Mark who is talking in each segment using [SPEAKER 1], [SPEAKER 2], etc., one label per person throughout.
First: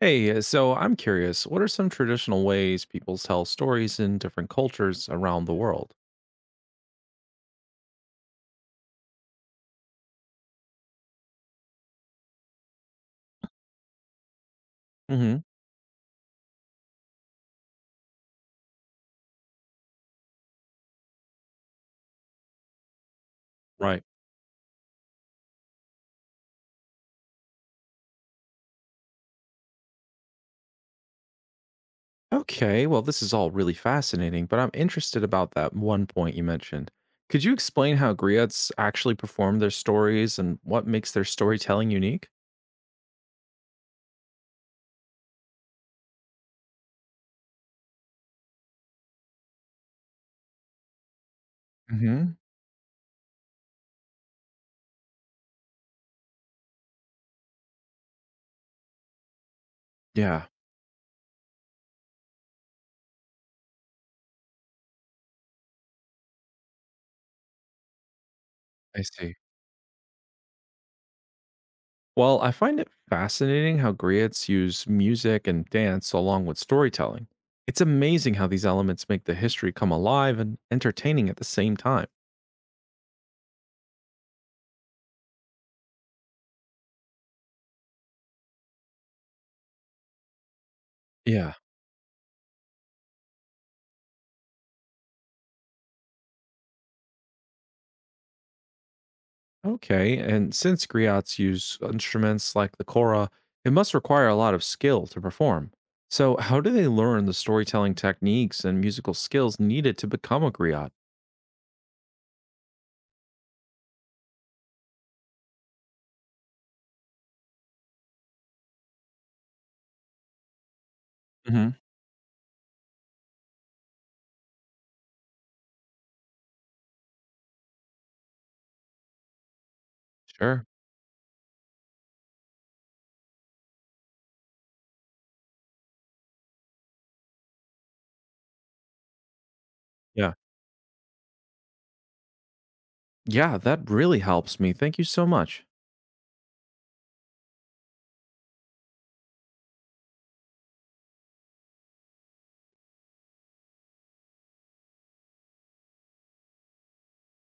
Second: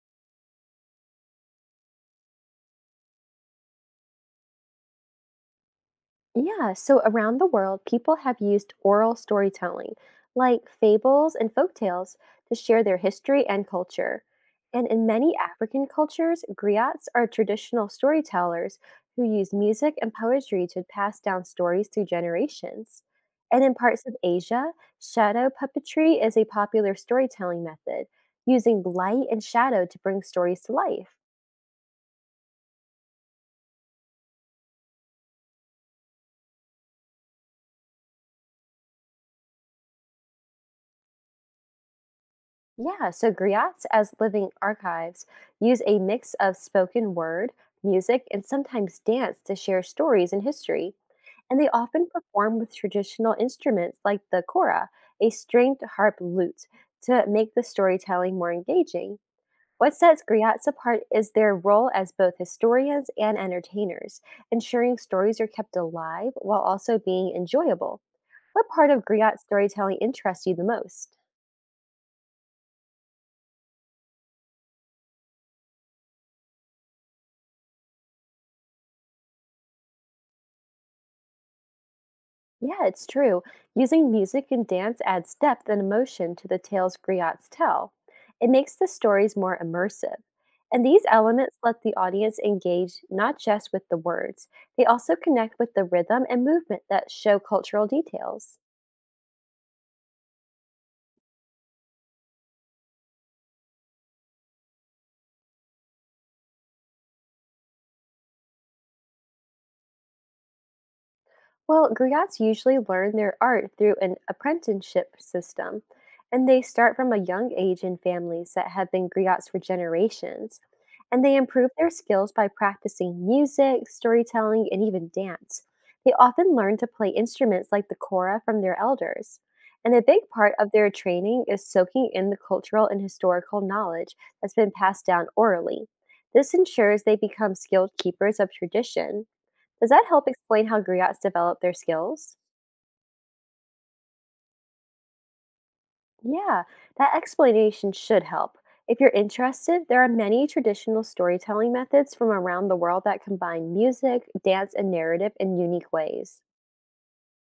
[SPEAKER 1] Hey, so I'm curious, what are some traditional ways people tell stories in different cultures around the world?
[SPEAKER 2] Yeah, so around the world, people have used oral storytelling, like fables and folktales, to share their history and culture. And in many
[SPEAKER 1] Hmm.
[SPEAKER 2] African cultures, griots are traditional storytellers who use music and poetry to pass down stories through generations. And in
[SPEAKER 1] Right.
[SPEAKER 2] parts of Asia, shadow puppetry is a popular storytelling method, using light and shadow to bring stories to life.
[SPEAKER 1] Okay, well, this is all really fascinating, but I'm interested about that one point you mentioned. Could you explain how griots actually perform their stories and what makes their storytelling unique?
[SPEAKER 2] Yeah, so griots as living archives use a mix of spoken word, music, and sometimes dance to share stories and history. And they often
[SPEAKER 1] Hmm.
[SPEAKER 2] perform with traditional instruments like the kora, a stringed harp lute, to make the storytelling more engaging. What sets
[SPEAKER 1] Yeah,
[SPEAKER 2] griots apart is their role as both historians and entertainers, ensuring stories are kept alive while also being enjoyable. What part
[SPEAKER 1] I
[SPEAKER 2] of
[SPEAKER 1] see.
[SPEAKER 2] griot storytelling interests you the most?
[SPEAKER 1] Well, I find it fascinating how griots use music and dance along with storytelling. It's amazing how these elements make the history come alive and entertaining at the same time.
[SPEAKER 2] Yeah, it's true. Using music and dance adds depth and emotion to the tales griots tell. It makes the stories more immersive. And these
[SPEAKER 1] Yeah.
[SPEAKER 2] elements let the audience engage not just with the words, they also connect with the rhythm and movement that show cultural details.
[SPEAKER 1] Okay. And since griots use instruments like the kora, it must require a lot of skill to perform. So, how do they learn the storytelling techniques and musical skills needed to become a griot?
[SPEAKER 2] Well, griots usually learn their art through an apprenticeship system, and they start from a young age in families that have been griots for generations. And they improve
[SPEAKER 1] Hmm.
[SPEAKER 2] their skills by practicing music, storytelling, and even dance. They often learn to play instruments like the kora from their elders. And a big part
[SPEAKER 1] Sure.
[SPEAKER 2] of their training is soaking in the cultural and historical knowledge that's been passed down orally. This ensures they become skilled keepers of tradition. Does that help
[SPEAKER 1] Yeah.
[SPEAKER 2] explain how griots develop their skills?
[SPEAKER 1] Yeah, that really helps me. Thank you so much.
[SPEAKER 2] Yeah, that explanation should help. If you're interested, there are many traditional storytelling methods from around the world that combine music, dance, and narrative in unique ways.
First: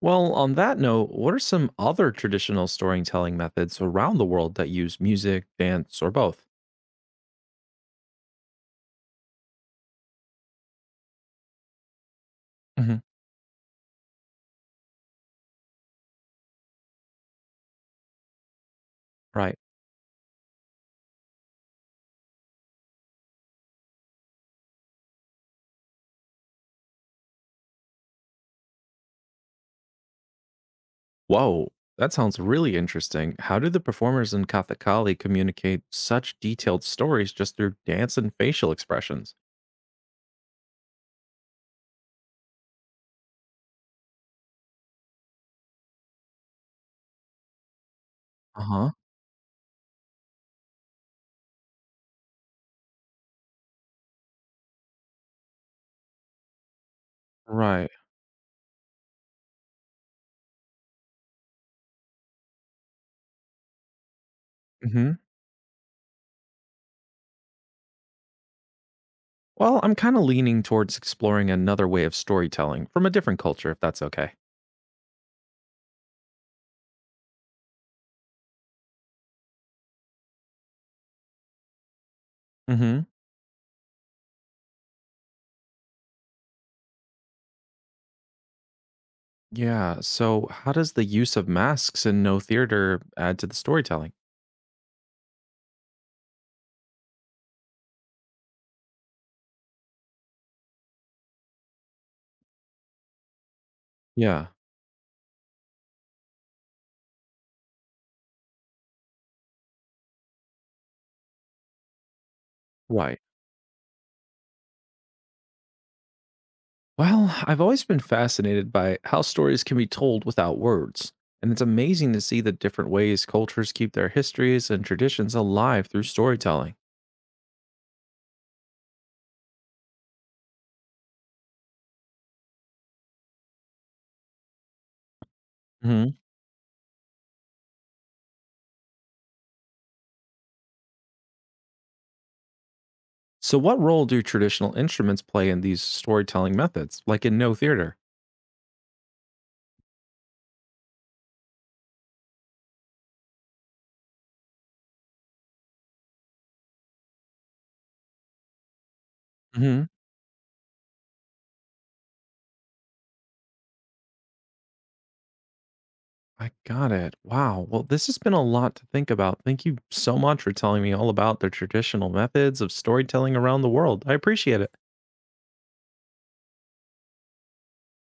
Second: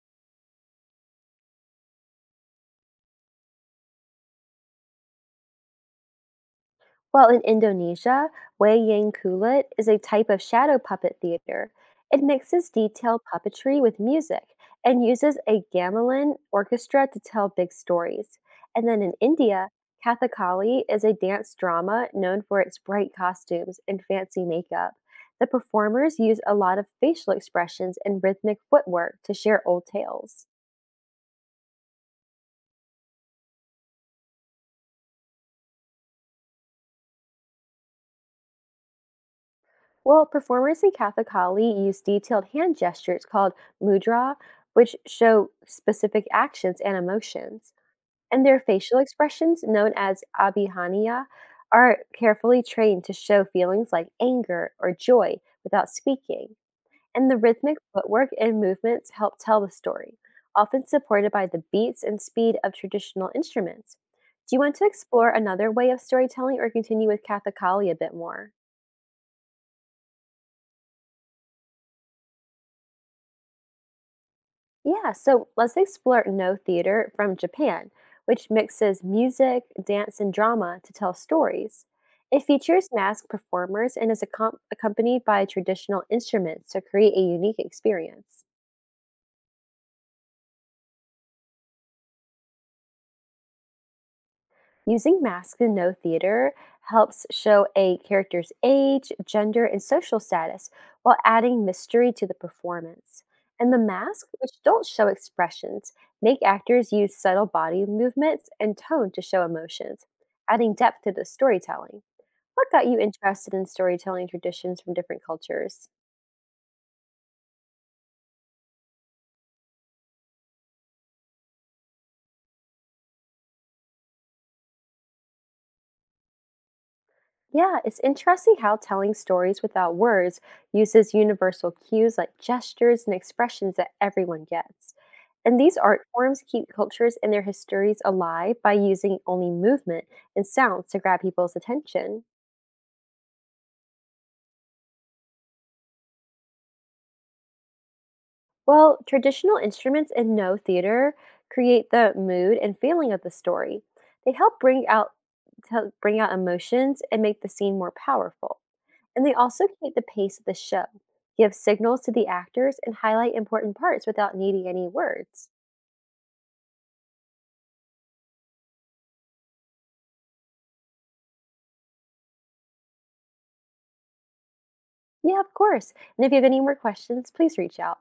[SPEAKER 1] Well, on that note, what are some other traditional storytelling methods around the world that use music, dance, or both?
[SPEAKER 2] While in Indonesia, wayang kulit is a type of shadow puppet theater. It mixes
[SPEAKER 1] Hmm.
[SPEAKER 2] detailed puppetry with music and uses a gamelan orchestra to tell big stories. And then in
[SPEAKER 1] Right.
[SPEAKER 2] India, Kathakali is a dance drama known for its bright costumes and fancy makeup. The performers use a lot of facial expressions and rhythmic footwork to share old tales.
[SPEAKER 1] Whoa, that sounds really interesting. How do the performers in Kathakali communicate such detailed stories just through dance and facial expressions?
[SPEAKER 2] Well, performers in Kathak Kali use detailed hand gestures called mudra, which show specific actions and emotions. And their
[SPEAKER 1] Uh huh.
[SPEAKER 2] facial expressions, known as abhihaniya, are carefully trained to show feelings like anger or joy without speaking. And the rhythmic
[SPEAKER 1] Right.
[SPEAKER 2] footwork and movements help tell the story, often supported by the beats and speed of traditional instruments. Do you want to
[SPEAKER 1] Hmm.
[SPEAKER 2] explore another way of storytelling or continue with Kathak Kali a bit more?
[SPEAKER 1] Well, I'm kind of leaning towards exploring another way of storytelling from a different culture, if that's okay.
[SPEAKER 2] Yeah, so let's explore No Theater from Japan, which mixes music, dance, and drama to tell stories. It features
[SPEAKER 1] Hmm.
[SPEAKER 2] masked performers and is accompanied by traditional instruments to create a unique experience.
[SPEAKER 1] Yeah. So, how does the use of masks in no theater add to the storytelling?
[SPEAKER 2] Using masks in no theater helps show a character's age, gender, and social status while adding mystery to the performance. And the masks,
[SPEAKER 1] Yeah.
[SPEAKER 2] which don't show expressions, make actors use subtle body movements and tone to show emotions, adding depth to the storytelling. What got you
[SPEAKER 1] Right.
[SPEAKER 2] interested in storytelling traditions from different cultures?
[SPEAKER 1] Well, I've always been fascinated by how stories can be told without words, and it's amazing to see the different ways cultures keep their histories and traditions alive through storytelling.
[SPEAKER 2] Yeah, it's interesting how telling stories without words uses universal cues like gestures and expressions that everyone gets. And these art
[SPEAKER 1] Hmm.
[SPEAKER 2] forms keep cultures and their histories alive by using only movement and sounds to grab people's attention.
[SPEAKER 1] So, what role do traditional instruments play in these storytelling methods, like in no theater?
[SPEAKER 2] Well, traditional instruments and no theater create the mood and feeling of the story. They help bring out to bring out emotions and make the scene more powerful. And they also
[SPEAKER 1] Hmm.
[SPEAKER 2] keep the pace of the show, give signals to the actors, and highlight important parts without needing any words.
[SPEAKER 1] I got it. Wow. Well, this has been a lot to think about. Thank you so much for telling me all about the traditional methods of storytelling around the world. I appreciate it.
[SPEAKER 2] Yeah, of course. And if you have any more questions, please reach out.